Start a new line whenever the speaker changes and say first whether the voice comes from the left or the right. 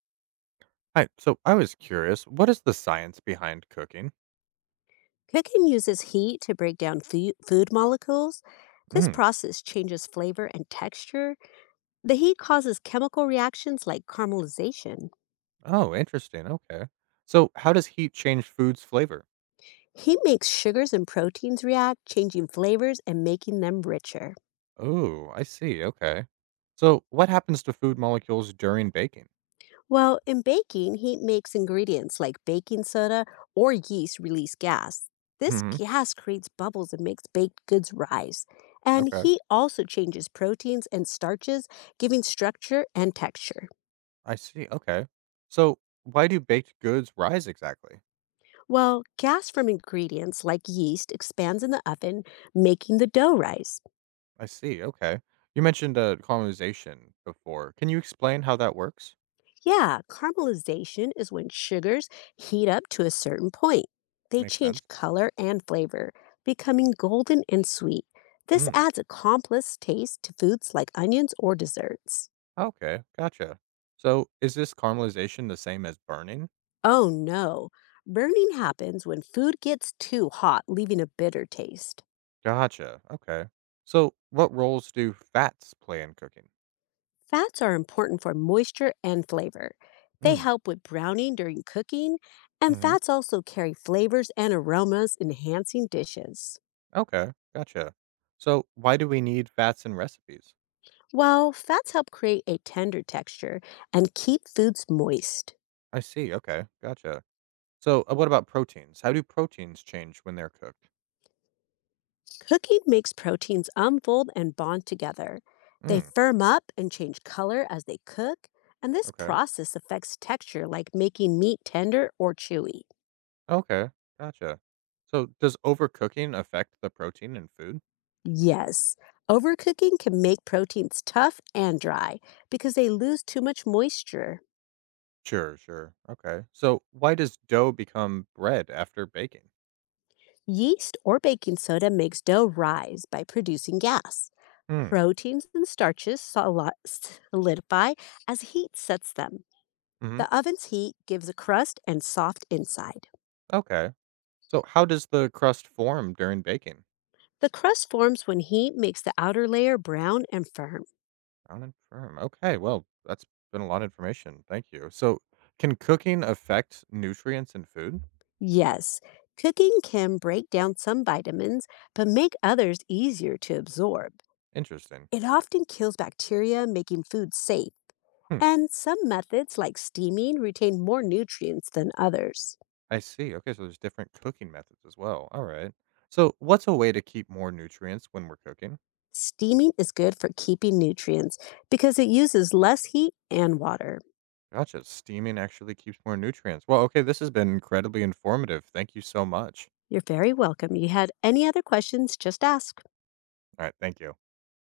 right: Hi. So I was curious, what is the science behind cooking?
left: Cooking uses heat to break down food, food molecules. This
right: Mm.
left: process changes flavor and texture. The heat causes chemical reactions like caramelization.
right: Oh, interesting. Okay. So how does heat change food's flavor?
left: Heat makes sugars and proteins react, changing flavors and making them richer.
right: Oh, I see. Okay. So what happens to food molecules during baking?
left: Well, in baking, heat makes ingredients like baking soda or yeast release gas. This
right: Hmm.
left: gas creates bubbles and makes baked goods rise. And
right: Okay.
left: heat also changes proteins and starches, giving structure and texture.
right: I see. Okay. So why do baked goods rise exactly?
left: Well, gas from ingredients like yeast expands in the oven, making the dough rise.
right: I see. Okay. You mentioned colonization before. Can you explain how that works?
left: Yeah, caramelization is when sugars heat up to a certain point. They
right: Makes
left: change
right: sense.
left: color and flavor, becoming golden and sweet. This
right: Hmm.
left: adds a complex taste to foods like onions or desserts.
right: Okay. Gotcha. So is this caramelization the same as burning?
left: Oh no, burning happens when food gets too hot, leaving a bitter taste.
right: Gotcha. Okay. So, what roles do fats play in cooking?
left: Fats are important for moisture and flavor. They
right: Mm.
left: help with browning during cooking, and
right: Hmm.
left: fats also carry flavors and aromas, enhancing dishes.
right: Okay. Gotcha. So, why do we need fats in recipes?
left: While fats help create a tender texture and keep foods moist,
right: I see. Okay. Gotcha. So, what about proteins? How do proteins change when they're cooked?
left: cooking makes proteins unfold and bond together. They
right: Mm.
left: firm up and change color as they cook, and this
right: Okay.
left: process affects texture like making meat tender or chewy.
right: Okay. Gotcha. So, does overcooking affect the protein in food?
left: Yes. Overcooking can make proteins tough and dry because they lose too much moisture.
right: Sure. Sure. Okay. So, why does dough become bread after baking?
left: Yeast or baking soda makes dough rise by producing gas.
right: Mm.
left: Proteins and starches solidify as heat sets them.
right: Hmm. Mm-hmm.
left: The oven's heat gives a crust and soft inside.
right: Okay. So, how does the crust form during baking?
left: The crust forms when heat makes the outer layer brown and firm.
right: Down and firm. Okay, well, that's been a lot of information. Thank you. So, can cooking affect nutrients in food?
left: Yes, cooking can break down some vitamins, but make others easier to absorb.
right: Interesting.
left: It often kills bacteria, making food safe.
right: Hmm.
left: And some methods, like steaming, retain more nutrients than others.
right: I see. Okay, so there's different cooking methods as well. All right. So, what's a way to keep more nutrients when we're cooking?
left: Steaming is good for keeping nutrients because it uses less heat and water.
right: Gotcha. Steaming actually keeps more nutrients. Well, okay, this has been incredibly informative. Thank you so much.
left: You're very welcome. You had any other questions, just ask.
right: All right, thank you.